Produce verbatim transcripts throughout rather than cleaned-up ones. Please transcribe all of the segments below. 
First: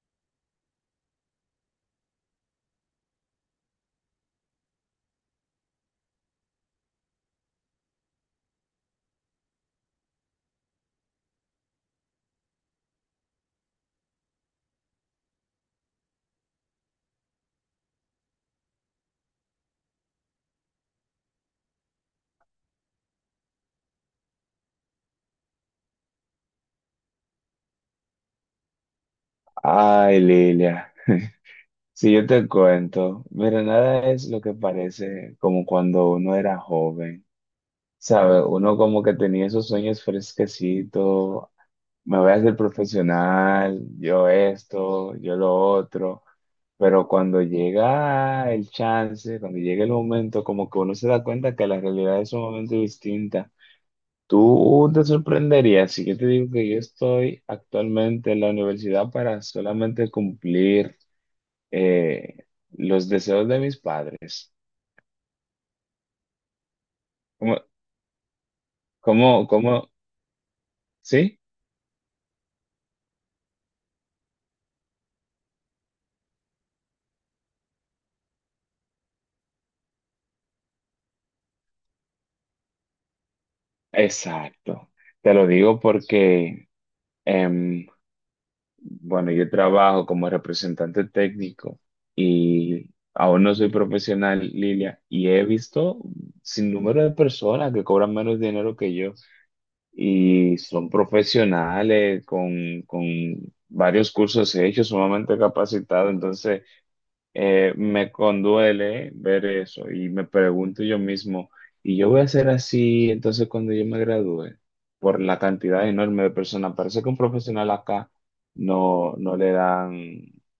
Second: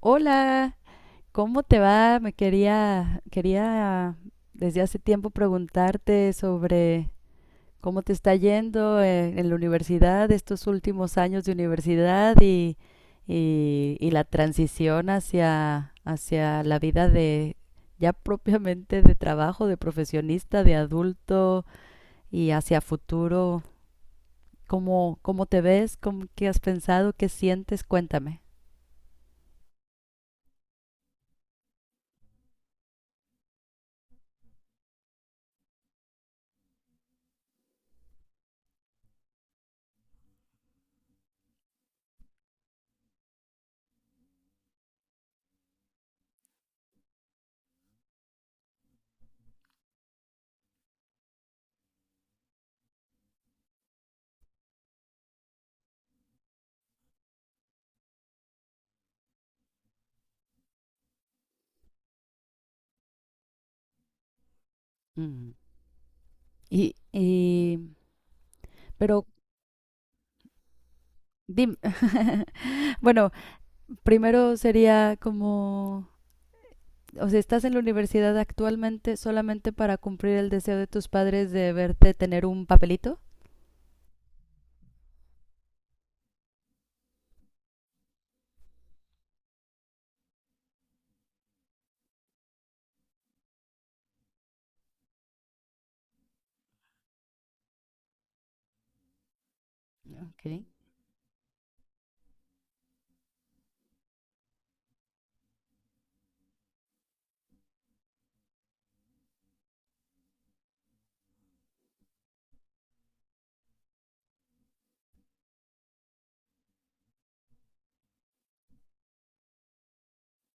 Hola, ¿cómo te va? Me quería, quería desde hace tiempo preguntarte sobre cómo te está yendo eh, en, la universidad, estos últimos años de universidad y, y- y la transición hacia, hacia la vida de ya propiamente de trabajo, de profesionista, de adulto y hacia futuro. ¿Cómo, cómo te ves? ¿Cómo, qué has pensado? ¿Qué sientes? Cuéntame. Ay, Lilia, si yo te cuento, mira, nada es lo que parece como cuando uno era joven, ¿sabes? Uno como que tenía esos sueños fresquecitos, me voy a hacer profesional, yo esto, yo lo otro, pero cuando llega el chance, cuando llega el momento, como que uno se da cuenta que la realidad es sumamente distinta. Tú te sorprenderías si yo te digo que yo estoy actualmente en la universidad para solamente cumplir eh, los deseos de mis padres. Mm. Y, ¿Cómo, y, pero cómo, cómo? ¿Sí? Dim- bueno, primero sería como, o sea, estás en la universidad actualmente solamente para cumplir el deseo de tus padres de verte tener un papelito. Exacto. Te lo digo porque, em, bueno, yo trabajo como representante técnico y aún no soy profesional, Lilia, y he visto sin número de personas que cobran menos dinero que yo y Ok. son profesionales con, con varios cursos hechos, sumamente capacitados, entonces... eh, me conduele ver eso y me pregunto yo mismo, ¿y yo voy a ser así entonces cuando yo me gradúe? Por la cantidad enorme de personas. Parece que un profesional acá no, no le dan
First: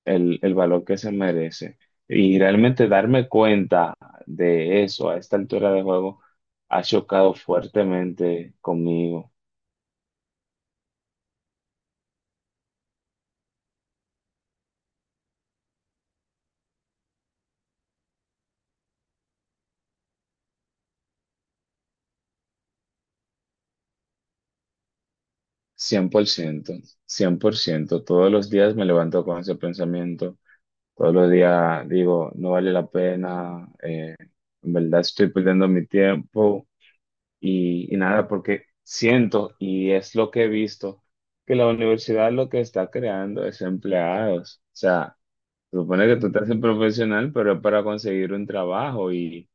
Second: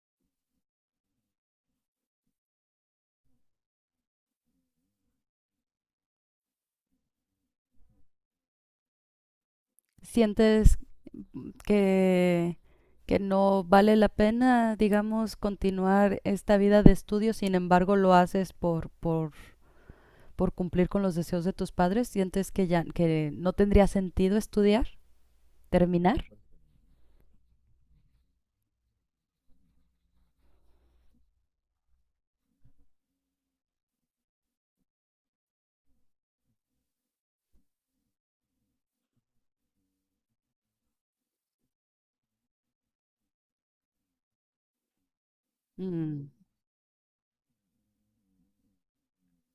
el, el valor que se merece. Y realmente darme cuenta de eso a esta altura de juego ha chocado fuertemente conmigo. ¿Sientes que, que no vale la pena, digamos, continuar esta vida de estudio? Sin embargo, lo haces por, por, por cumplir con los deseos de tus padres. ¿Sientes que ya que no tendría sentido estudiar, cien cien terminar? por ciento, cien por ciento. Todos los días me levanto con ese pensamiento. Todos los días digo, no vale la pena, eh, en verdad estoy perdiendo mi tiempo y, y nada, porque siento, y es lo que he visto, que la universidad lo que está creando es empleados. O sea, se supone que tú Mm, estás en profesional, pero es para conseguir un trabajo, y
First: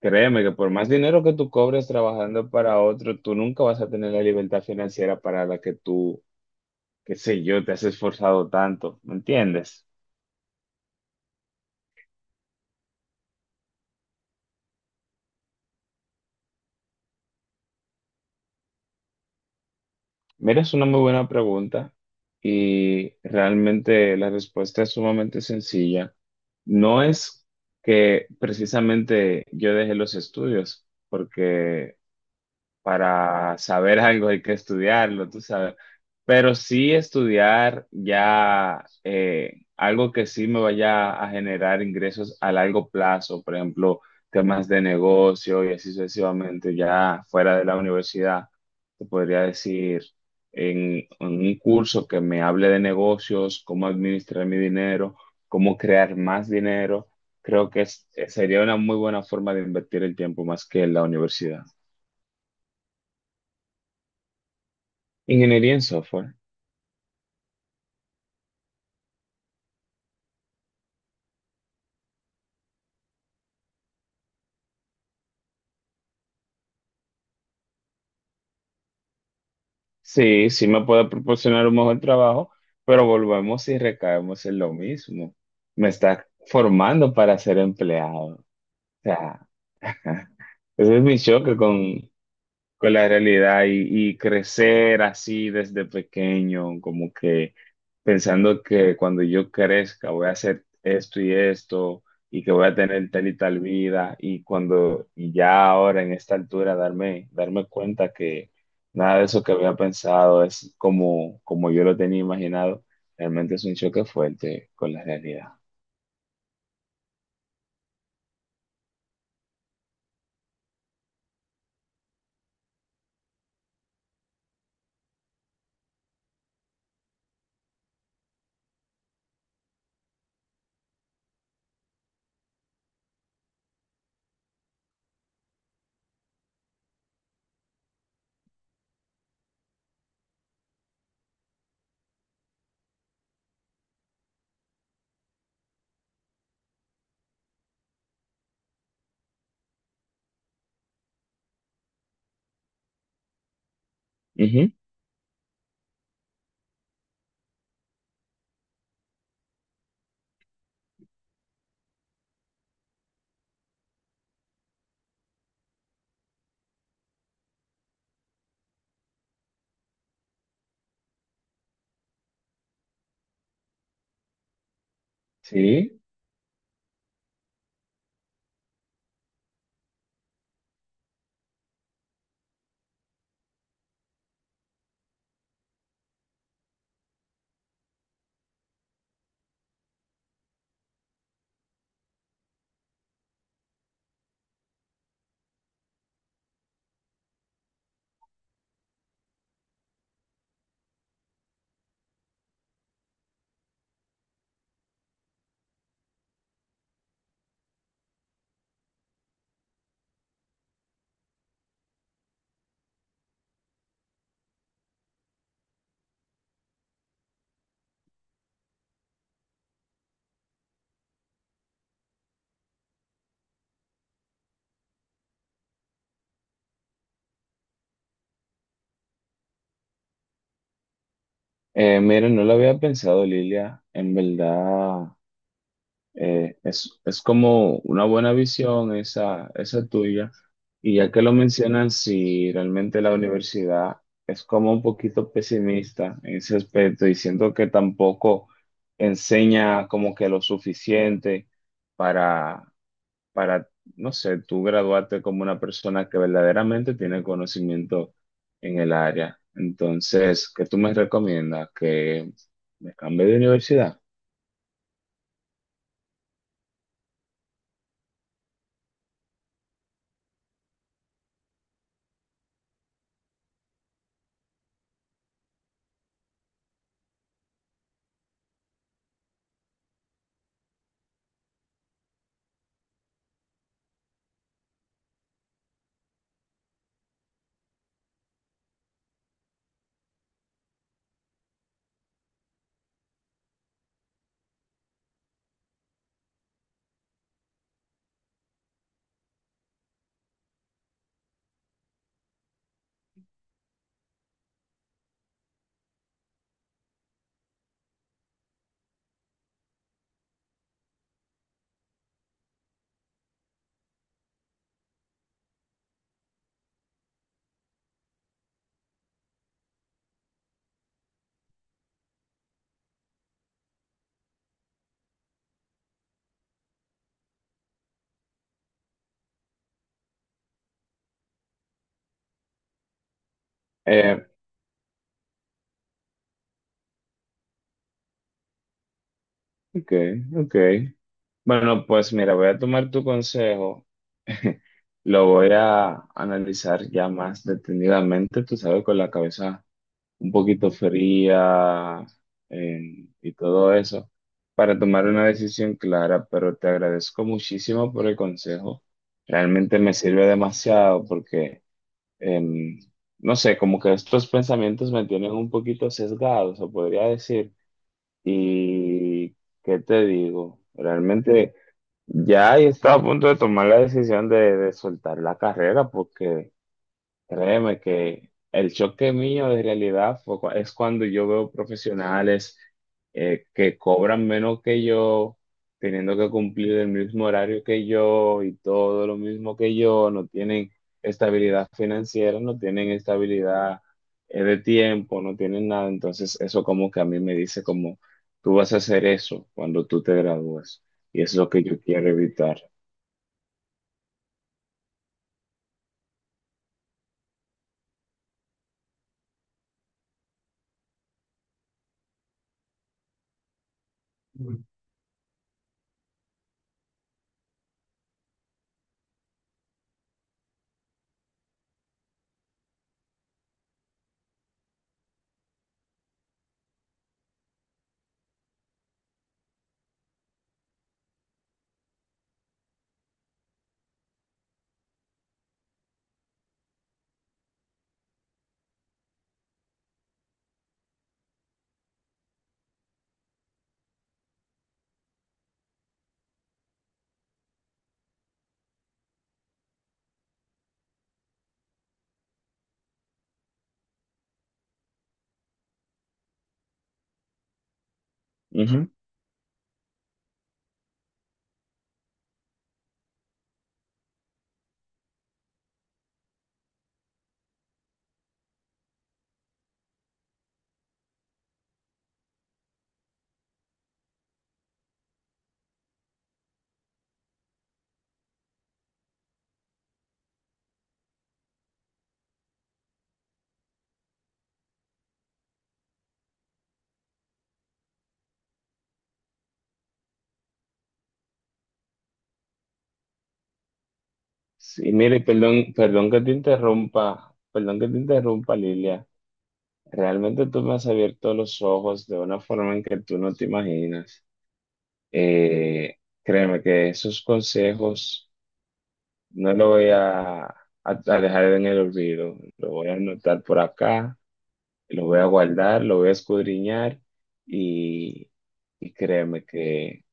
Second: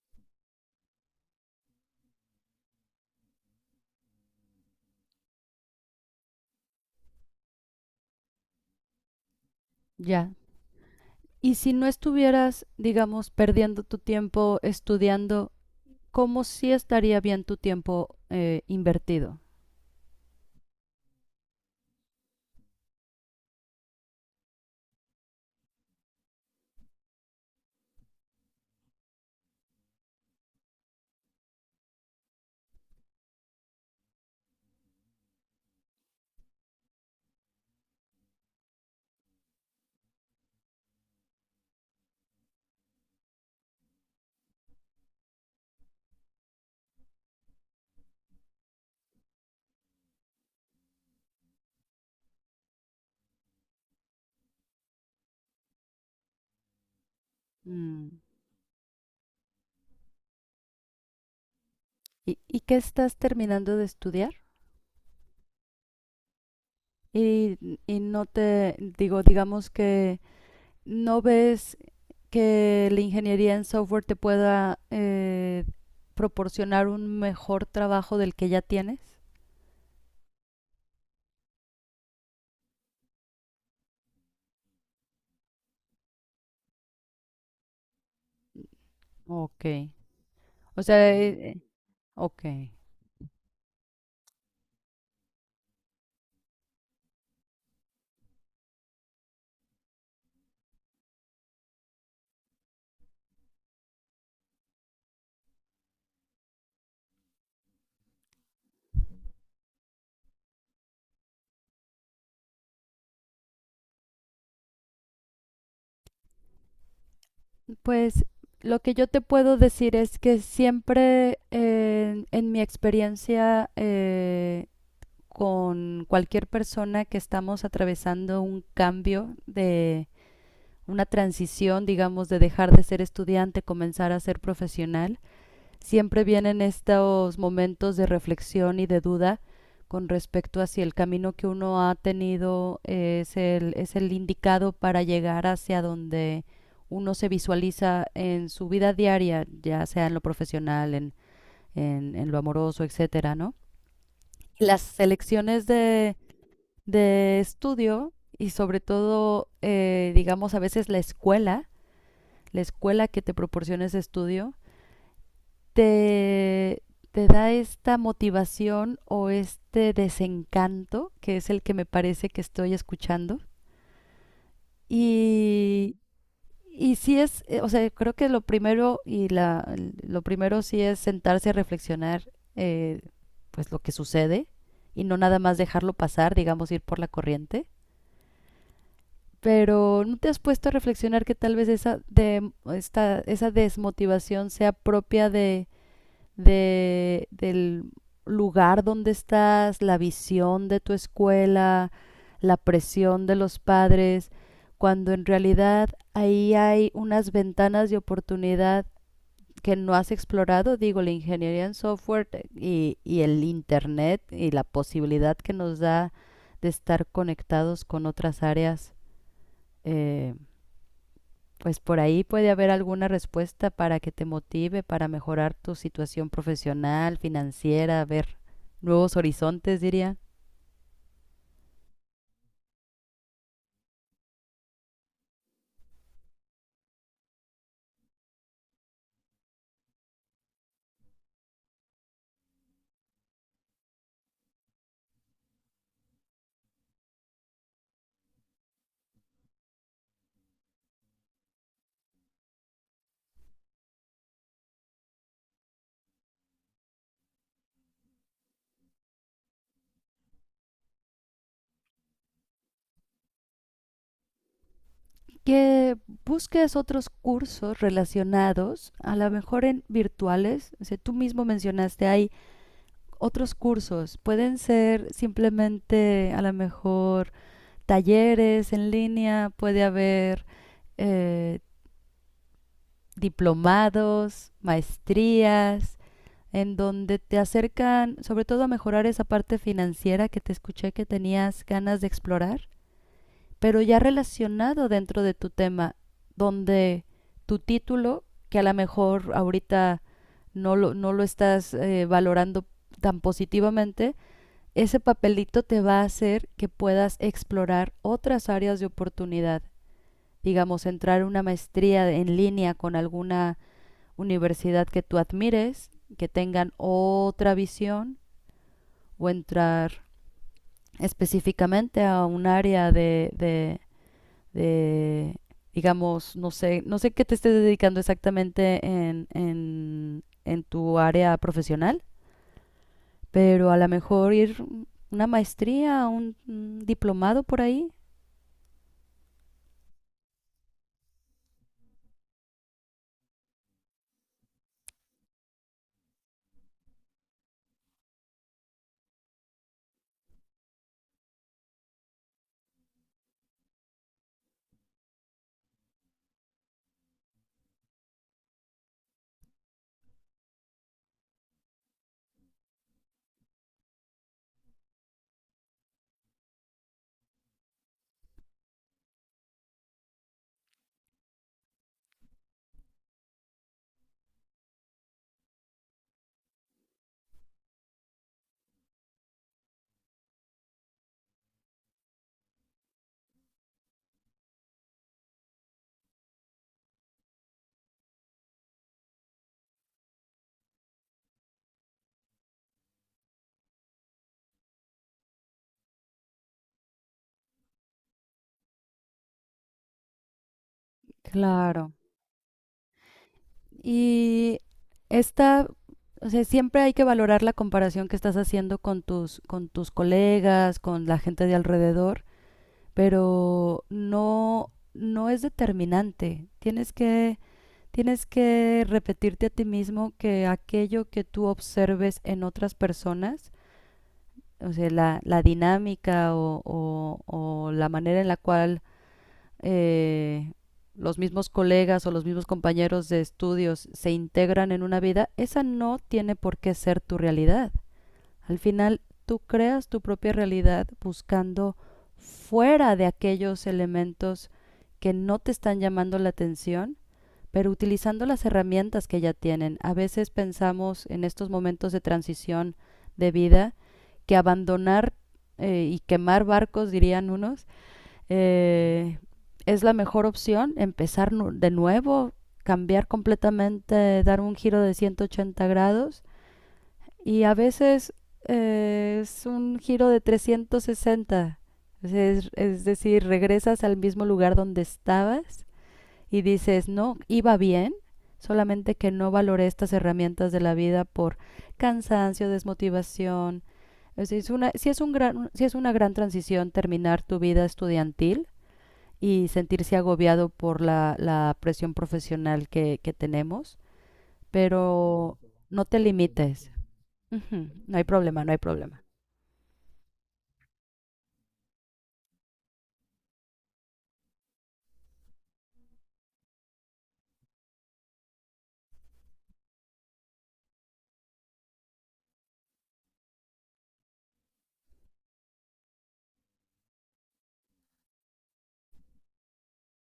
créeme que por más dinero que tú cobres trabajando para otro, tú nunca vas a tener la libertad financiera para la que tú, qué sé yo, te has esforzado tanto, ¿me entiendes? Ya, Y si no estuvieras, digamos, perdiendo tu tiempo estudiando, ¿cómo sí estaría bien tu tiempo eh, invertido? Mira, es una muy buena pregunta y realmente la respuesta es sumamente sencilla. No es que precisamente yo dejé los estudios, porque para saber algo hay que estudiarlo, tú sabes. Pero sí estudiar ya eh, algo que sí me vaya a generar ingresos a largo plazo, por ejemplo, temas de negocio y así sucesivamente, ya fuera de la universidad, te podría decir en, en un curso que me hable de negocios, cómo administrar mi dinero, cómo crear más dinero. Creo que es- Mm. sería una muy buena forma de invertir el tiempo más que en la universidad. ¿Y, y qué estás terminando de estudiar? Ingeniería en software. Y, y no te digo, digamos, que no ves que la ingeniería en software te pueda eh, proporcionar un mejor trabajo del que ya tienes. Sí, sí me puede proporcionar un mejor trabajo, pero volvemos y recaemos en lo mismo. Me está formando para ser empleado. O sea, Ok. O ese es sea, mi choque eh, con ok. con la realidad. Y, y crecer así desde pequeño, como que pensando que cuando yo crezca voy a hacer esto y esto y que voy a tener tal y tal vida y cuando y ya ahora en esta altura darme, darme cuenta que nada de eso que había pensado es como, como yo lo tenía imaginado, realmente es un choque fuerte con la realidad. Pues lo que yo te puedo decir es que siempre eh, en mi experiencia eh, con cualquier persona que estamos atravesando un cambio de una transición, digamos, de dejar de ser estudiante, comenzar a ser profesional, siempre vienen estos momentos de reflexión y de duda con respecto a si el camino que uno ha tenido es el, es el indicado para llegar hacia donde uno se visualiza en su vida diaria, ya sea en lo profesional, en, en, en lo amoroso, etcétera, ¿no? Ujú. Las selecciones de, de estudio y sobre todo, eh, digamos, a veces la escuela, la escuela que te proporciona ese estudio, te, te da esta motivación o este desencanto, que es el que me parece que estoy escuchando. Y, Sí, y sí es, eh, o sea, creo que lo primero y la, lo primero sí es sentarse a reflexionar eh, pues lo que sucede y no nada más dejarlo pasar, digamos, ir por la corriente. Pero ¿no te has puesto a reflexionar que tal vez esa, de, esta, esa desmotivación sea propia de de, del lugar donde estás, la visión de tu escuela, la presión de los padres, cuando en realidad ahí hay unas ventanas de oportunidad que no has explorado? Digo, la ingeniería en software eh, y, y el Internet y la posibilidad que nos da de estar conectados con otras áreas, eh, pues por ahí puede haber alguna respuesta para que te motive para mejorar tu situación profesional, financiera, ver nuevos horizontes, diría. eh, miren, no lo había pensado, Lilia, en verdad. Eh, es, es como una buena visión esa, esa tuya. Y ya que lo mencionan, si realmente la universidad es como un poquito pesimista en ese aspecto y siento que tampoco enseña como que lo suficiente para, para, no sé, tú graduarte como una persona que verdaderamente tiene conocimiento en el área. Entonces, ¿qué tú me recomiendas? ¿Que me cambie de universidad? Que busques otros cursos relacionados, a lo mejor en virtuales. O sea, tú mismo mencionaste, hay otros cursos. Pueden ser simplemente, a lo mejor, talleres en línea, puede haber eh, diplomados, maestrías en donde te acercan sobre todo a mejorar esa parte financiera que te escuché que tenías ganas de explorar, pero ya relacionado dentro de tu tema, donde tu título, que a lo mejor ahorita no lo, no lo estás eh, valorando tan positivamente, ese papelito te va a hacer que puedas explorar otras áreas de oportunidad, digamos, entrar a una maestría en línea con alguna universidad que tú admires, que tengan otra visión, o entrar específicamente a un área de, de, de digamos, no sé, no sé qué te estés dedicando exactamente en, en, en tu área profesional, pero a lo Eh, mejor ir una maestría, un, un diplomado por ahí. ok, ok. Bueno, pues mira, voy a tomar tu consejo, lo voy a analizar ya más detenidamente, tú sabes, con la cabeza un poquito fría eh, y todo eso, para tomar una decisión clara, pero te agradezco muchísimo por el consejo, realmente me sirve demasiado porque, em, no sé, como que estos pensamientos me tienen un poquito sesgados, o podría decir, y ¿qué te digo? Realmente... Ya y estaba a punto de tomar la decisión de, de soltar la carrera porque... Créeme que el choque mío de realidad fue cua- es cuando yo veo profesionales eh, que cobran menos que yo, teniendo que cumplir el mismo horario que yo y todo lo mismo que yo, no tienen estabilidad financiera, no tienen estabilidad eh, de tiempo, no tienen nada. Entonces eso como que a mí me dice como, tú vas a hacer eso cuando tú te gradúes y es lo que yo Claro. quiero evitar. Y esta, o sea, siempre hay que valorar la comparación que estás haciendo con tus, con tus colegas, con la gente de alrededor, pero no, no es determinante. Tienes que, tienes que repetirte a ti mismo que aquello que tú observes en otras personas, o sea, la, la dinámica o, o- o la manera en la cual eh, los mismos colegas o los mismos compañeros de estudios se integran en una vida, esa no tiene por qué ser tu realidad. Al final, tú creas tu propia realidad buscando fuera de aquellos elementos que no te están llamando la atención, pero utilizando las herramientas que ya tienen. A veces pensamos en estos momentos de transición de vida que abandonar eh, y quemar barcos, dirían unos, eh, es la mejor opción empezar de nuevo, cambiar completamente, dar un giro de ciento ochenta grados, y a veces eh, es un giro de trescientos sesenta. Es, es decir, regresas al mismo lugar donde estabas y dices, no, iba bien, solamente que no valoré estas herramientas de la vida por cansancio, desmotivación. O es una, sí es un gran, sí es una gran transición terminar tu vida estudiantil y sentirse agobiado por la, la presión profesional que, que tenemos, Sí, mire, pero perdón, no te perdón que te limites. interrumpa, Ujú. perdón que No te hay problema, no interrumpa, hay problema. Lilia. Realmente tú me has abierto los ojos de una forma en que tú no te imaginas. Eh, créeme que esos consejos no los voy a, a- a dejar en el olvido. Lo voy a anotar por acá, lo voy a guardar, lo voy a escudriñar y, y créeme que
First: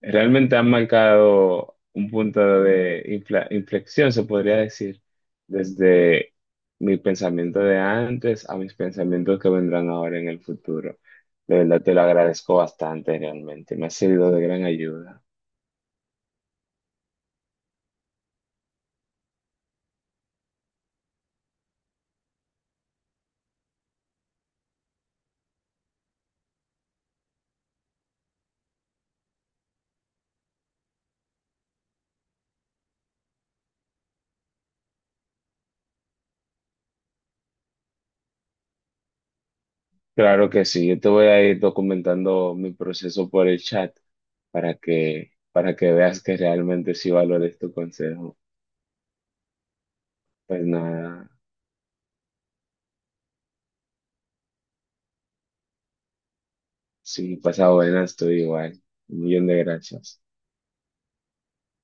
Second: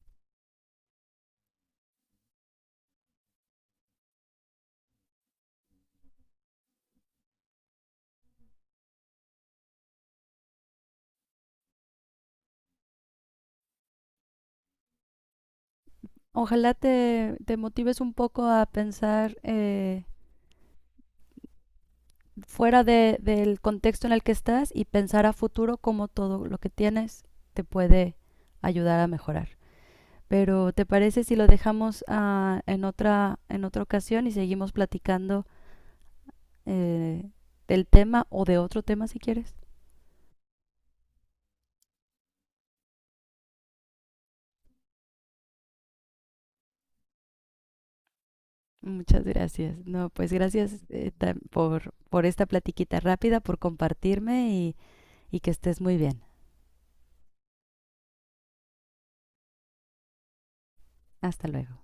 realmente han marcado un punto de infla- inflexión, se podría decir, desde mi pensamiento de antes a mis pensamientos que vendrán ahora en el futuro. De verdad te lo agradezco bastante, realmente. Me ha servido de gran ayuda. Ojalá te, te motives un poco a pensar eh, fuera de- del contexto en el que estás y pensar a futuro cómo todo lo que tienes te puede ayudar a mejorar. Pero ¿te parece si lo dejamos ah, en otra, en otra ocasión y seguimos platicando eh, del tema o de otro tema si quieres? Claro que sí, yo te voy a ir documentando mi proceso por el chat para que, para que veas que realmente sí valores tu consejo. Muchas gracias. No, pues Pues gracias eh, nada, ta- por, por esta platiquita rápida, por compartirme, y, y que estés muy bien. sí, pasa buena, estoy igual. Un millón de gracias. Hasta luego.